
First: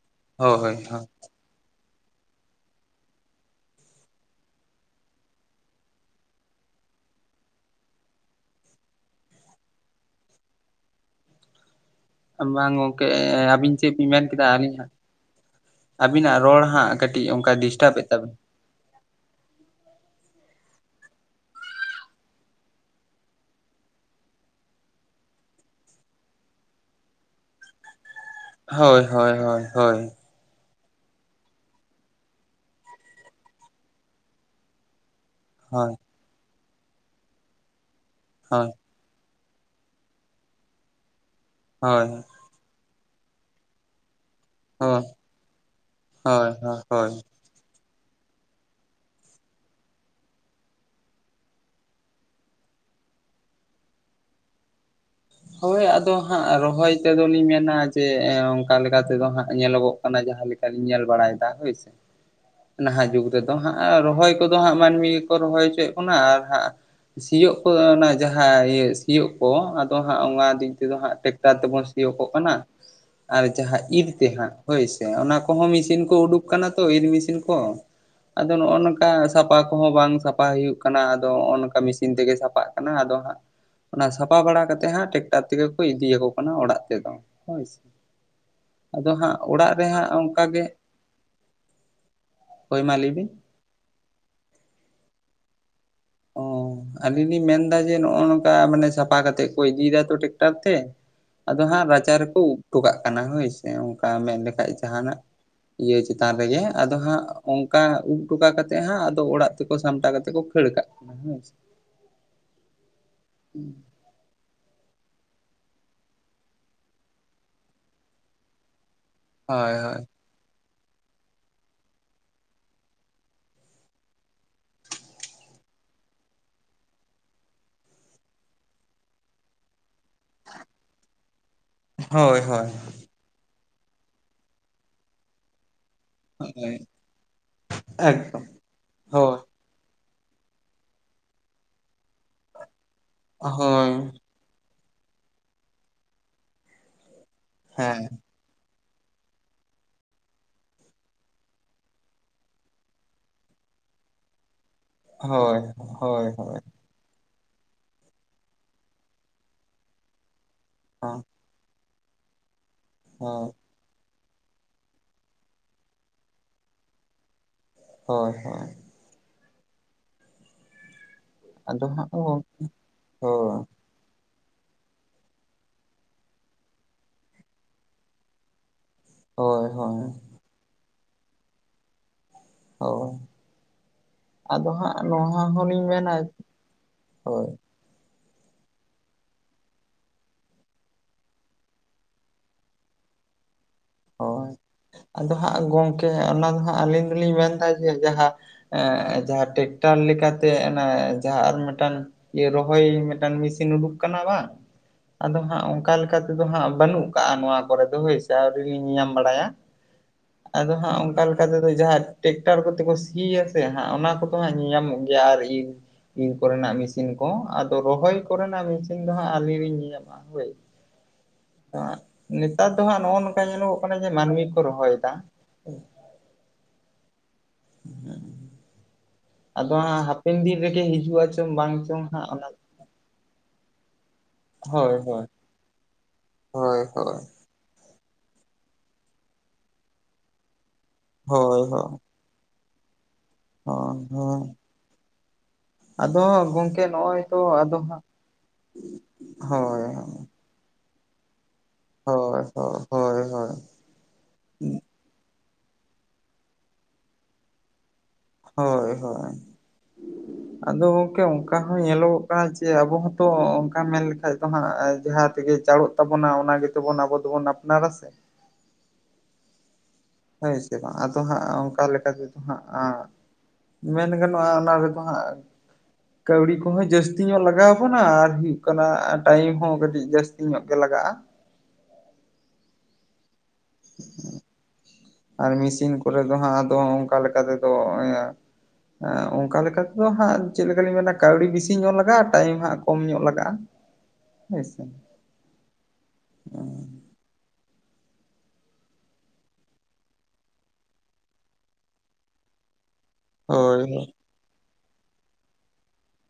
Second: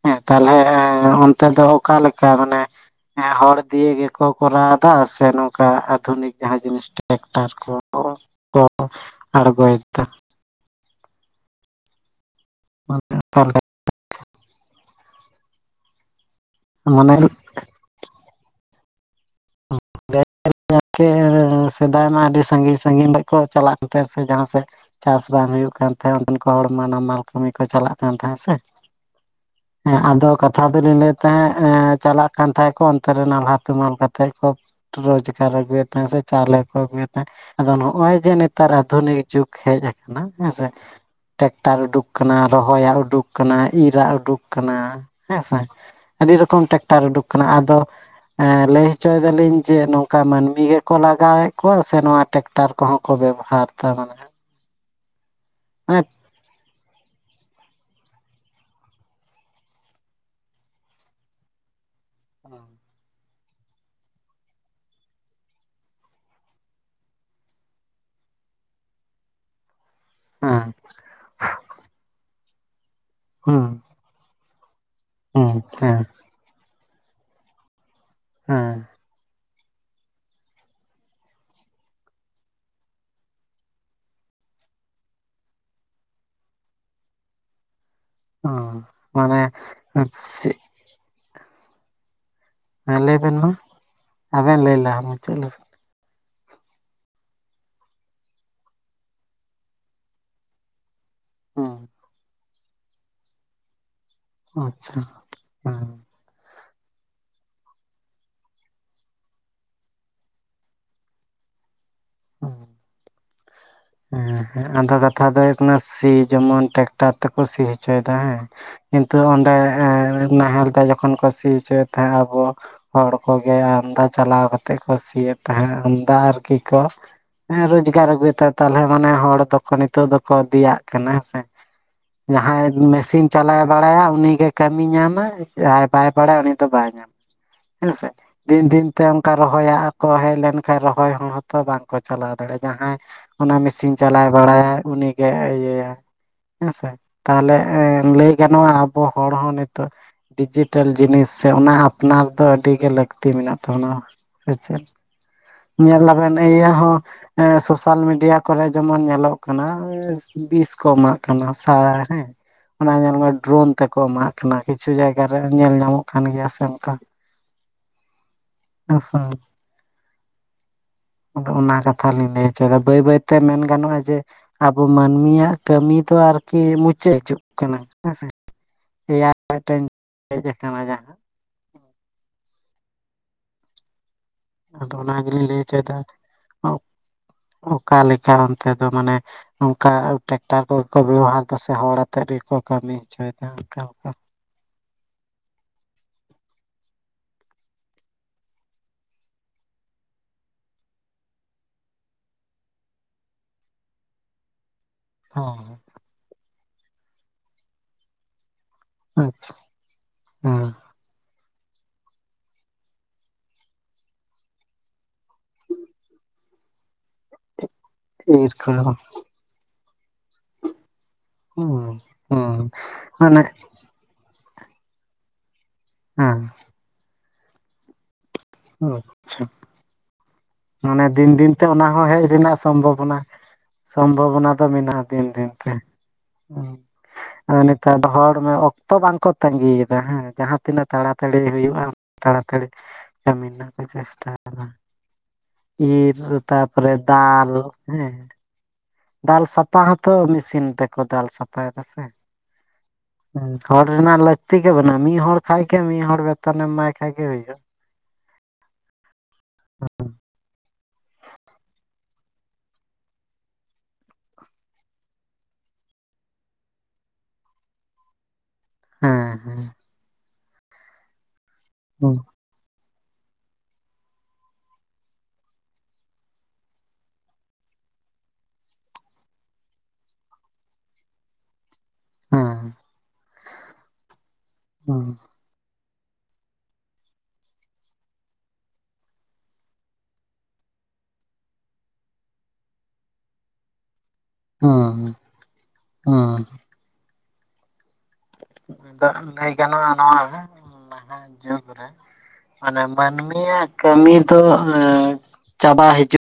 ᱦᱮᱸ ᱛᱟᱞᱦᱮ ᱦᱳᱭ ᱦᱳᱭ ᱚᱱᱛᱮ ᱫᱚ ᱚᱠᱟᱞᱮᱠᱟ ᱢᱟᱱᱮ ᱮᱸ ᱦᱚᱲ ᱫᱤᱭᱮ ᱜᱮᱠᱚ ᱠᱚᱨᱟᱣ ᱫᱟ ᱥᱮ ᱱᱚᱝᱠᱟ ᱟᱫᱷᱩᱱᱤᱠ ᱡᱟᱦᱟᱸ ᱡᱤᱱᱤᱥ ᱴᱨᱮᱠᱴᱟᱨ ᱠᱚ? ᱠᱚ ᱟᱲᱜᱚᱭᱮᱫᱟ ᱵᱟᱝ ᱜᱚᱝᱠᱮ ᱢᱟᱱᱮ ᱚᱠᱟ ᱞᱮᱠᱟ ᱟᱹᱵᱤᱱ ᱪᱮᱫ ᱵᱤᱱ ᱢᱮᱱ ᱠᱮᱫᱟ ᱟᱞᱤᱧ ᱦᱟᱸᱜ ᱟᱹᱵᱤᱱᱟᱜ ᱨᱚᱲ ᱦᱟᱸᱜ ᱢᱟᱱᱮ ᱠᱟᱹᱴᱤᱡ ᱚᱱᱠᱟ ᱰᱤᱥᱴᱟᱯᱮᱫ ᱛᱟᱵᱮᱱᱟ (inaudible) ᱡᱟᱛᱮ ᱥᱮᱫᱟᱭ ᱢᱟ ᱟᱹᱰᱤ ᱥᱟᱺᱜᱤᱧ ᱥᱟᱺᱜᱤᱧ ᱛᱮᱠᱚ ᱪᱟᱞᱟᱜ ᱛᱮ ᱥᱮ ᱡᱟᱦᱟᱸ ᱥᱮᱫ ᱪᱟᱥ ᱵᱟᱝ ᱦᱩᱭᱩᱜ ᱠᱟᱱ ᱛᱟᱦᱮᱸᱫ ᱚᱱᱛᱮᱱ ᱠᱚ ᱦᱚᱲᱢᱟ ᱱᱟᱢᱟᱞ ᱠᱟᱹᱢᱤ ᱠᱚ ᱪᱟᱞᱟᱜ ᱠᱟᱱ ᱛᱟᱦᱮᱸᱫ ᱥᱮ ᱦᱳᱭ ᱦᱳᱭ ᱦᱳᱭ ᱦᱳᱭ ᱛᱷᱟ ᱫᱚᱞᱤᱧ ᱞᱟᱹᱭᱮᱫ ᱛᱟᱦᱮᱸᱫ ᱮᱸ ᱪᱟᱞᱟᱜ ᱠᱟᱱ ᱛᱟᱦᱮᱸᱜ ᱠᱚ ᱚᱱᱛᱮ ᱨᱮ ᱱᱟᱞᱦᱟ ᱛᱩᱢᱟᱹᱞ ᱠᱟᱛᱮᱜ ᱠᱚ ᱴᱨᱳᱡᱽᱜᱟᱨ ᱟᱹᱜᱩᱭᱮᱫ ᱦᱳᱭ ᱛᱟᱦᱮᱸ ᱥᱮ ᱪᱟᱣᱞᱮ ᱠᱚ ᱟᱹᱜᱩᱭᱮᱫ ᱛᱟᱦᱮᱸ ᱟᱫᱚ ᱱᱚᱜ-ᱚᱭ ᱡᱮ ᱦᱳᱭ ᱱᱮᱛᱟᱨ ᱟᱫᱷᱩᱱᱤᱠ ᱡᱩᱜᱽ ᱦᱮᱡ ᱟᱠᱟᱱᱟ ᱦᱮᱸ ᱥᱮ ᱴᱮᱠᱴᱟᱨ ᱦᱳᱭ ᱩᱰᱩᱠ ᱠᱟᱱᱟ ᱨᱚᱦᱚᱭᱟᱜ ᱩᱰᱩᱠ ᱠᱟᱱᱟ ᱤᱨᱟᱜ ᱩᱰᱩᱠ ᱠᱟᱱᱟ ᱦᱳᱭ ᱦᱮᱸᱥᱮ ᱟᱹᱰᱤ ᱦᱳᱭ ᱨᱚᱠᱚᱢ ᱦᱳᱭ ᱴᱮᱠᱴᱟᱨ ᱦᱳᱭ ᱩᱰᱩᱠ ᱠᱟᱱᱟ ᱟᱫᱚ ᱮ ᱞᱟᱹᱭ ᱦᱚᱪᱚᱭ ᱫᱟᱞᱤᱧ ᱪᱮᱫ ᱱᱚᱝᱠᱟ ᱢᱟᱹᱱᱢᱤ ᱜᱮᱠᱚ ᱞᱟᱜᱟᱣᱮᱜ ᱠᱚᱣᱟ ᱥᱮ ᱱᱚᱣᱟ ᱴᱮᱠᱴᱟᱨ ᱠᱚᱦᱚᱸ ᱠᱚ ᱵᱮᱵᱦᱟᱨ ᱫᱟ᱾ ᱦᱳᱭ ᱦᱮᱸ ᱦᱮᱸ ᱟᱫᱚ ᱦᱟᱸᱜ ᱨᱚᱦᱚᱭ ᱛᱮᱫᱚ ᱞᱤᱧ ᱢᱮᱱᱟ ᱡᱮ ᱚᱱᱠᱟ ᱞᱮᱠᱟ ᱛᱮᱫᱚ ᱦᱟᱸᱜ ᱧᱮᱞᱚᱜᱚᱜ ᱠᱟᱱᱟ ᱡᱟᱦᱟᱸ ᱞᱮᱠᱟ ᱞᱤᱧ ᱧᱮᱞ ᱵᱟᱲᱟᱭᱮᱫᱟ ᱦᱳᱭ ᱥᱮ᱾ ᱱᱟᱦᱟᱜ ᱡᱩᱜᱽ ᱛᱮᱫᱚ ᱦᱟᱸᱜ ᱨᱚᱦᱚᱭ ᱠᱚᱫᱚ ᱦᱟᱸᱜ ᱢᱟᱱᱢᱤ ᱜᱮᱠᱚ ᱨᱚᱦᱚᱭ ᱦᱚᱪᱚᱭᱮᱫ ᱵᱚᱱᱟ ᱟᱨ ᱦᱟᱸᱜ ᱥᱤᱭᱳᱜ ᱠᱚᱫᱚ ᱚᱱᱟ ᱡᱟᱦᱟᱸ ᱤᱭᱟᱹ ᱥᱤᱭᱳᱜ ᱠᱚ᱾ ᱚ ᱦᱟᱸᱜ ᱚᱸᱣᱟ ᱫᱤᱜ ᱛᱮᱫᱚ ᱦᱟᱸᱜ ᱴᱮᱠᱴᱟᱨ ᱛᱮᱵᱚᱱ ᱥᱤᱭᱳᱠᱚᱜ ᱠᱟᱱᱟ ᱟᱨ ᱦᱮᱸ ᱡᱟᱦᱟᱸ ᱤᱨ ᱛᱮ ᱦᱟᱸᱜ᱾ ᱦᱳᱭ ᱥᱮ ᱚᱱᱟ ᱦᱮᱸ ᱠᱚᱦᱚᱸ ᱦᱮᱸ ᱢᱤᱥᱤᱱ ᱠᱚ ᱩᱰᱩᱠ ᱠᱟᱱᱟ ᱛᱚ ᱤᱨ ᱢᱤᱥᱤᱱ ᱠᱚ᱾ ᱟᱫᱚ ᱱᱚᱜ-ᱚ ᱦᱮᱸ ᱱᱟ ᱚᱱᱠᱟ ᱥᱟᱯᱟ ᱠᱚᱦᱚᱸ ᱵᱟᱝ ᱥᱟᱯᱟ ᱦᱩᱭᱩᱜ ᱠᱟᱱᱟ᱾ ᱟᱫᱚ ᱦᱚᱜ-ᱚ ᱱᱚᱠᱟ ᱢᱤᱥᱤᱱ ᱛᱮᱜᱮ ᱥᱟᱯᱟᱜ ᱠᱟᱱᱟ ᱟᱫᱚ ᱦᱟᱸᱜ ᱚᱱᱟ ᱥᱟᱯᱟ ᱵᱟᱲᱟ ᱠᱟᱛᱮ ᱦᱟᱸᱜ ᱴᱮᱠᱴᱟᱨ ᱛᱮᱜᱮ ᱠᱚ ᱤᱫᱤᱭᱟᱠᱚ ᱠᱟᱱᱟ ᱚᱲᱟᱜ ᱛᱮᱫᱚ ᱦᱳᱭ ᱥᱮ᱾ ᱦᱮᱸ ᱟᱫᱚ ᱦᱟᱸᱜ ᱢᱟᱱᱮ ᱚᱲᱟᱜ ᱨᱮᱦᱟᱸᱜ ᱚᱱᱠᱟ ᱥᱤ ᱜᱮ ᱦᱳᱭ ᱢᱟ ᱦᱮᱸ ᱞᱟᱹᱭ ᱵᱤᱱ ᱵᱮᱱ ᱢᱟ᱾ ᱟᱵᱮᱱ ᱞᱟᱹᱭ ᱞᱟᱦᱟ ᱢᱩᱪᱟᱹ ᱞᱮᱵᱮᱱ᱾ ᱚ᱾ ᱟᱞᱤᱧ ᱞᱤᱧ ᱢᱮᱱᱫᱟ ᱡᱮ ᱱᱚᱜ-ᱚ ᱱᱚᱠᱟ ᱢᱟᱱᱮ ᱥᱟᱯᱟ ᱠᱟᱛᱮᱜ ᱠᱚ ᱤᱫᱤᱭᱮᱫᱟ ᱛᱚ ᱴᱮᱠᱴᱟᱨ ᱛᱮ᱾ ᱟᱫᱚ ᱦᱟᱸᱜ ᱨᱟᱪᱟ ᱨᱮᱠᱚ ᱩᱵ ᱴᱚᱠᱟᱜ ᱠᱟᱱᱟ ᱦᱳᱭ ᱥᱮ ᱚᱱᱠᱟ ᱢᱮᱜ ᱞᱮᱠᱷᱟᱡ ᱟᱪᱪᱷᱟ ᱡᱟᱦᱟᱱᱟᱜ ᱦᱮᱸ ᱤᱭᱟᱹ ᱪᱮ ᱛᱟᱱ ᱨᱮᱜᱮ ᱟᱫᱚ ᱦᱟᱸᱜ ᱚᱱᱠᱟ ᱩᱵ ᱴᱚᱠᱟ ᱠᱟᱛᱮᱜ ᱦᱟᱸᱜ ᱟᱫᱚ ᱚᱲᱟᱜ ᱛᱮᱠᱚ ᱥᱟᱢᱴᱟᱣ ᱠᱟᱛᱮ ᱠᱚ ᱠᱷᱟᱹᱲ ᱠᱟᱜ ᱦᱳᱭ ᱥᱮ᱾ (unintelligible) (inaudible) ᱮᱸ ᱦᱮᱸ ᱟᱫᱚ ᱠᱟᱛᱷᱟ ᱫᱚ ᱦᱩᱭᱩᱜ ᱠᱟᱱᱟ ᱥᱤ ᱡᱮᱢᱚᱱ ᱴᱮᱠᱴᱟᱨ ᱛᱮᱠᱚ ᱥᱤ ᱦᱚᱪᱚᱭᱮᱫᱟ ᱦᱮᱸ᱾ ᱠᱤᱱᱛᱩ ᱚᱸᱰᱮ ᱦᱳᱭ ᱮ ᱱᱟᱦᱮᱞ ᱛᱮ ᱡᱚᱠᱷᱚᱱ ᱠᱚ ᱥᱤ ᱦᱚᱪᱚᱭᱮᱫ ᱛᱟᱦᱮᱜ ᱟᱵᱚ ᱦᱚᱲ ᱠᱚᱜᱮ ᱟᱢᱫᱟ ᱪᱟᱞᱟᱣ ᱠᱟᱛᱮᱜ ᱠᱚ ᱥᱤᱭᱮᱫ ᱛᱟᱦᱮᱸ᱾ ᱟᱢᱫᱟ ᱟᱨᱠᱤ ᱠᱚ ᱦᱮᱸ ᱨᱳᱡᱽᱜᱟᱨ ᱟᱜᱩᱭᱮᱫ ᱛᱟᱦᱮᱸᱫ ᱛᱟᱞᱦᱮ ᱢᱟᱱᱮ ᱦᱚᱲ ᱫᱚᱠᱚ ᱱᱤᱛᱚᱜ ᱫᱚᱠᱚ ᱫᱮᱭᱟᱜ ᱠᱟᱱᱟ ᱦᱮᱸ ᱥᱮ᱾ ᱦᱳᱭ ᱦᱳᱭ ᱞᱟᱦᱟᱭ ᱦᱳᱭ ᱢᱮᱥᱤᱱ ᱪᱟᱞᱟᱣᱮ ᱵᱟᱲᱟᱭᱟ ᱩᱱᱤᱜᱮ ᱠᱟᱢᱤ ᱧᱟᱢᱟᱭ ᱟᱨ ᱵᱟᱭ ᱵᱟᱲᱟᱭᱟ ᱩᱱᱤ ᱫᱚ ᱦᱳᱭ ᱵᱟᱭ ᱧᱟᱢᱟ ᱦᱮᱸᱥᱮ᱾ ᱮᱠᱫᱚᱢ ᱫᱤᱱ ᱫᱤᱱᱛᱮ ᱚᱱᱠᱟ ᱦᱳᱭ ᱨᱚ ᱦᱚᱭᱟᱜ ᱟᱠᱚ ᱦᱮᱡ ᱞᱮᱱᱠᱷᱟᱡ ᱨᱚᱦᱚᱭ ᱦᱚᱲ ᱦᱚᱸᱛᱚ ᱵᱟᱝᱠᱚ ᱪᱟᱞᱟᱣ ᱫᱟᱲᱮᱭᱟᱜ-ᱟ᱾ ᱡᱟᱦᱟᱸᱭ ᱚᱱᱟ ᱢᱮᱥᱤᱱ ᱦᱳᱭ ᱪᱟᱞᱟᱣᱮ ᱵᱟᱲᱟᱭᱟᱭ ᱩᱱᱤᱜᱮ ᱤᱭᱟᱹ ᱦᱮᱸ ᱥᱮ ᱛᱟᱦᱟᱞᱮ ᱮᱢ ᱦᱮᱸ ᱞᱟᱹᱭ ᱜᱟᱱᱚᱜ-ᱟ ᱟᱵᱚ ᱦᱚᱲ ᱦᱚᱸ ᱱᱤᱛᱚᱜ ᱰᱤᱡᱤᱴᱮᱞ ᱡᱤᱱᱤᱥ ᱥᱮ ᱚᱱᱟ ᱦᱚᱸ ᱟᱯᱱᱟᱨ ᱫᱚ ᱟᱹᱰᱤᱜᱮ ᱞᱟᱹᱠᱛᱤ ᱢᱮᱱᱟᱜ ᱛᱟᱵᱚᱱᱟ ᱥᱮ ᱪᱮᱫ? ᱦᱳᱭ ᱦᱳᱭ ᱧᱮᱞᱟᱵᱮᱱ ᱦᱳᱭ ᱤᱭᱟᱹ ᱦᱚᱸ ᱮᱸ ᱥᱳᱥᱟᱞ ᱢᱤᱰ ᱨᱤᱭᱟ ᱠᱚᱨᱮ ᱡᱮᱢᱚᱱ ᱧᱮᱞᱚᱜ ᱠᱟᱱᱟ ᱵᱤᱥ ᱠᱚ ᱮᱢᱟᱜ ᱦᱚᱸ ᱠᱟᱱᱟ ᱥᱟ ᱦᱮᱸ᱾ ᱚᱱᱟ ᱧᱮᱞ ᱢᱮ ᱦᱳᱭ ᱰᱨᱳᱱ ᱛᱮᱠᱚ ᱮᱢᱟᱜ ᱠᱟᱱᱟ᱾ ᱠᱤᱪᱷᱩ ᱡᱟᱭᱜᱟ ᱨᱮ ᱧᱮᱞ ᱧᱟᱢᱚᱜ ᱠᱟᱱ ᱜᱮᱭᱟ ᱥᱮ ᱚᱱᱠᱟ᱾ ᱦᱳᱭ ᱦᱳᱭ᱾ ᱦᱮᱸᱥᱮ ᱟᱫᱚ ᱚᱱᱟ ᱠᱟᱛᱷᱟ ᱦᱟᱸᱜ ᱞᱤᱧ ᱦᱳᱭ ᱞᱟᱹᱭ ᱦᱚᱪᱚᱭᱮᱫᱟ᱾ ᱵᱟᱹᱭ ᱵᱟᱹᱭ ᱛᱮ ᱢᱮᱱ ᱜᱟ ᱦᱳᱭ ᱜᱟᱱᱚᱜ-ᱟ ᱡᱮ ᱟᱵᱚ ᱢᱟᱱᱢᱤᱭᱟᱜ ᱠᱟᱹᱢᱤ ᱫᱚ ᱟᱨᱠᱤ ᱢᱩᱪᱟᱹᱫ ᱦᱤᱡᱩᱜ ᱠᱟᱱᱟ ᱦᱮᱸᱥᱮ᱾ ᱮ ᱟᱭ ᱦᱳᱭ ᱢᱤᱫᱴᱮᱱ ᱦᱮᱡ ᱟᱠᱟᱱᱟ ᱡᱟᱦᱟᱸ᱾ ᱚ ᱟᱫᱚ ᱦᱟᱸᱜ ᱚᱱᱟ ᱱᱚᱣᱟ ᱜᱮᱞᱤᱧ ᱞᱟᱹᱭ ᱦᱚᱞᱤᱧ ᱦᱚᱪᱚᱭᱮᱫᱟ ᱢᱮᱱᱟ ᱦᱳᱭ᱾ ᱚᱠᱟ ᱞᱮᱠᱟ ᱚᱱᱛᱮ ᱫᱚ ᱢᱟᱱᱮ ᱚᱱᱠᱟ ᱴᱮᱠᱴᱟᱨ ᱠᱚᱜᱮ ᱠᱚ ᱵᱮᱵᱚᱦᱟᱨᱫᱟ ᱥᱮ ᱦᱚᱲ ᱟᱛᱮᱜ ᱨᱮᱜᱮ ᱠᱚ ᱠᱟᱹᱢᱤ ᱦᱚᱪᱚᱭᱮᱫᱟ ᱚᱱᱠᱟ ᱚᱱᱠᱟ ᱞᱮᱠᱟ᱾ ᱦᱳᱭ (inaudible) ᱟᱫᱚ ᱦᱟᱸᱜ ᱜᱚᱢᱠᱮ ᱚᱱᱟ ᱫᱚ ᱦᱟᱸᱜ ᱟᱹᱞᱤᱧ ᱫᱚᱞᱤᱧ ᱢᱮᱱᱫᱟ ᱡᱮ ᱡᱟᱦᱟᱸ ᱮᱜ ᱡᱟᱦᱟᱸ ᱴᱮᱠᱴᱟᱨ ᱞᱮᱠᱟᱛᱮ ᱚᱱᱟ ᱡᱟᱦᱟᱸ ᱟᱨ ᱢᱮᱴᱟᱱ ᱡᱮ ᱨᱚᱦᱚᱭ ᱢᱤᱫᱴᱟᱝ ᱢᱮᱥᱤᱱ ᱩᱰᱩᱠ ᱟᱠᱟᱱᱟ ᱵᱟᱝ᱾ ᱟᱫᱚ ᱦᱟᱸᱜ ᱚᱱᱠᱟ ᱞᱮᱠᱟ ᱛᱮᱫᱚ ᱦᱟᱸᱜ ᱵᱟᱹᱱᱩᱜ ᱠᱟᱜ-ᱟ ᱱᱚᱣᱟ ᱠᱚᱨᱮ ᱫᱚ ᱦᱳᱭ ᱥᱮ ᱟᱨ (unintelligible) ᱧᱟᱢ ᱦᱮᱸ ᱟᱪᱪᱷᱟ ᱵᱟᱲᱟᱭᱟ ᱟᱫᱚ ᱦᱟᱸᱜ ᱚᱱᱠᱟ ᱞᱮᱠ ᱞᱮᱠᱟᱛᱮᱫᱚ ᱡᱟᱦᱟᱸ ᱴᱮᱠᱴᱟᱨ ᱠᱚᱛᱮ ᱠᱚ ᱥᱤᱭᱟ ᱥᱮ ᱦᱟᱸᱜ ᱚᱱᱟ ᱠᱚᱫᱚ ᱦᱟᱸᱜ ᱧᱮᱞ ᱧᱟᱢᱚᱜ ᱜᱮᱭᱟ᱾ ᱟᱨ ᱤᱨ ᱤᱨ ᱠᱚᱨᱮᱱᱟᱜ ᱢᱮᱥᱤᱱ ᱠᱚ ᱟᱫᱚ ᱨᱚᱦᱚᱭ ᱦᱮᱸ ᱤᱨ ᱠᱚᱨᱮᱱᱟᱜ ᱠᱚ ᱢᱮᱥᱤᱱ ᱫᱚ ᱦᱟᱸᱜᱼᱼ ᱟᱹᱞᱤᱧ ᱞᱤᱧ ᱧᱟ ᱦᱳᱭ ᱦᱮᱸ ᱦᱮᱸ ᱱᱮᱛᱟᱨ ᱫᱚ ᱦᱟᱸᱜ ᱱᱚᱜᱼᱚ ᱱᱚᱝᱠᱟᱼᱼ ᱢᱟᱱᱮ ᱟᱧᱡᱚᱢᱚᱜ ᱠᱟᱱᱟ ᱡᱮ ᱢᱟᱹᱱᱢᱤ ᱠᱚ ᱨᱚᱦᱚᱭᱮᱫᱟ᱾ ᱦᱮᱸ᱾ ᱦᱮᱸ᱾ ᱚ ᱚᱪᱪᱷᱟ᱾ ᱟᱫᱚ ᱦᱟᱯᱮᱱ ᱫᱤᱱᱼᱼ ᱢᱟᱱᱮ ᱫᱤᱱ ᱫᱤᱱᱛᱮ ᱚᱱᱟ ᱦᱚᱸ ᱦᱮᱡ ᱨᱮᱱᱟᱜ ᱥᱚᱢᱵᱷᱚᱵᱚᱱᱟᱼᱼ ᱥᱚᱢᱵᱷᱚᱵᱚᱱᱟ ᱫᱚ ᱦᱳᱭ ᱢᱮᱱᱟᱜᱼᱟ ᱦᱳᱭ ᱫᱤᱱ ᱫᱤᱱᱛᱮ ᱦᱩ ᱦᱳᱭ ᱦᱳᱭ ᱟᱫᱚᱼᱼ ᱛᱟᱭᱚᱢ ᱦᱚᱲ ᱚᱠᱛᱚ ᱵᱟᱝᱠᱚ ᱛᱟᱸᱜᱤᱭᱮᱫᱟ ᱦᱮᱸ ᱡᱟᱦᱟᱸ ᱛᱤᱱᱟᱹᱜ ᱛᱟᱲᱟᱛᱟᱹᱲᱤ ᱦᱳᱭ ᱦᱳᱭ ᱦᱩᱭᱩᱜᱼᱟ᱾ ᱛᱟᱲᱟᱛᱟᱲᱤ ᱠᱟᱹᱢᱤ ᱨᱮᱱᱟᱜ ᱠᱚ ᱦᱳᱭ ᱦᱳᱭ ᱪᱮᱥᱴᱟᱭᱟᱼᱼ ᱤᱨ ᱟᱫᱚ ᱜᱚᱝᱠᱮ ᱛᱟᱯᱚᱨᱮ ᱱᱚᱜᱼᱚᱭ ᱛᱚ ᱫᱟᱞ ᱟᱫᱚ ᱦᱟᱸᱜ ᱦᱮᱸᱼᱼ ᱫᱟᱞ ᱥᱟᱯᱷᱟ ᱦᱳᱭ ᱦᱚᱸᱛᱚ ᱢᱮᱥᱤᱱ ᱛᱮᱠᱚ ᱫᱟᱞ ᱥᱟᱯᱷᱟᱭᱮᱫᱟ ᱥᱮ ᱦᱳᱭ ᱦᱳᱭ ᱦᱳᱭ ᱦᱩ ᱦᱳᱭ ᱦᱚᱲ ᱼᱼ ᱨᱮᱱᱟᱜ ᱞᱟᱹᱠᱛᱤ ᱜᱮ ᱵᱟᱹᱱᱩᱜ ᱢᱤᱫ ᱦᱚᱲ ᱠᱷᱟᱭᱜᱮ ᱢᱤᱫ ᱦᱚᱲ ᱵᱮᱛᱚᱱᱮ ᱮᱢᱟᱭ ᱠᱷᱟᱭ ᱜᱮ ᱦᱩᱭᱩᱜᱼᱟ᱾ ᱦᱳᱭ ᱦᱳᱭ᱾ ᱦᱩᱸ ᱟᱫᱚ ᱜᱚᱝᱠᱮ ᱚᱱᱠᱟ ᱦᱚᱸ ᱧᱮᱞᱚᱜᱚᱜ ᱠᱟᱱᱟ ᱡᱮ ᱟᱵᱚ ᱦᱚᱸᱛᱚ ᱚᱱᱠᱟ ᱢᱮᱱ ᱞᱮᱠᱷᱟᱡ ᱫᱚ ᱦᱟᱸᱜ ᱡᱟᱦᱟᱸ ᱛᱮᱜᱮ ᱪᱟᱲᱚᱼᱼ ᱛᱟᱵᱚᱱᱟ ᱚᱱᱟᱜᱮᱛᱚᱵᱚᱱ ᱟᱵᱚ ᱫᱚᱵᱚᱱ ᱟᱯᱱᱟᱨᱟ ᱥᱮ᱾ ᱦᱮᱸ ᱦᱮᱸ᱾ ᱦᱳᱭ ᱥᱮ ᱵᱟᱝ ᱟᱫᱚ ᱦᱟᱸᱜ ᱚᱱᱠᱟ ᱞᱮᱠᱟᱛᱮᱼᱼ ᱦᱟᱸᱜ ᱟᱨ ᱢᱮᱱ ᱜᱟᱱᱚᱜᱼᱟ ᱚᱱᱟ ᱨᱮᱫᱚ ᱦᱟᱸᱜᱼᱼ ᱠᱟᱹᱣᱰᱤ ᱠᱚᱦᱚᱸ ᱡᱟᱹᱥᱛᱤ ᱧᱚᱜ ᱞᱟᱜᱟᱣ ᱵᱚᱱᱟ ᱟᱨᱳ ᱠᱟᱱᱟ ᱴᱟᱭᱤᱢ ᱦᱚᱸ ᱠᱟᱹᱴᱤᱡ ᱡᱟᱹᱥᱛᱤ ᱧᱚᱜ ᱜᱮ ᱞᱟᱜᱟᱜᱼᱟ᱾ ᱦᱮᱸ ᱦᱮᱸ᱾ ᱟᱨ ᱢᱮᱥᱤᱱ ᱠᱚᱨᱮ ᱫᱚ ᱦᱟᱸᱜ ᱟᱫᱚ ᱚᱱᱠᱟ ᱞᱮᱠᱟ ᱛᱮᱫᱚᱼᱼ ᱦᱮᱸ ᱚᱱᱠᱟ ᱞᱮᱠᱟ ᱛᱮᱫᱚ ᱦᱟᱸᱜ ᱪᱮᱫ ᱚᱱᱠᱟ ᱞᱮᱠᱟᱞᱤᱧ ᱢᱮᱱᱟ ᱠᱟᱹᱣᱰᱤ ᱵᱤᱥᱤ ᱧᱚᱜ ᱞᱟᱜᱟᱜᱼᱟ ᱴᱟᱭᱤᱢ ᱦᱟᱸᱜ ᱠᱚᱢ ᱧᱚᱜ ᱞᱟᱜᱟᱜᱼᱟ᱾ ᱦᱳᱭ ᱦᱩ ᱥᱮ ᱦᱩ ᱦᱩ᱾ ᱫᱟᱜ ᱞᱟᱹᱭ ᱜᱟᱱᱚᱜᱼᱟ ᱱᱚᱣᱟ ᱱᱟᱦᱟᱜ ᱡᱩᱜᱽ ᱨᱮᱼᱼ ᱢᱟᱱᱮ ᱢᱟᱹᱱᱢᱤᱭᱟᱜ ᱦᱳᱭ ᱦᱳᱭ ᱠᱟᱹᱢᱤ ᱫᱚ ᱪᱟᱵᱟ ᱦᱤᱡᱩᱜᱼᱼ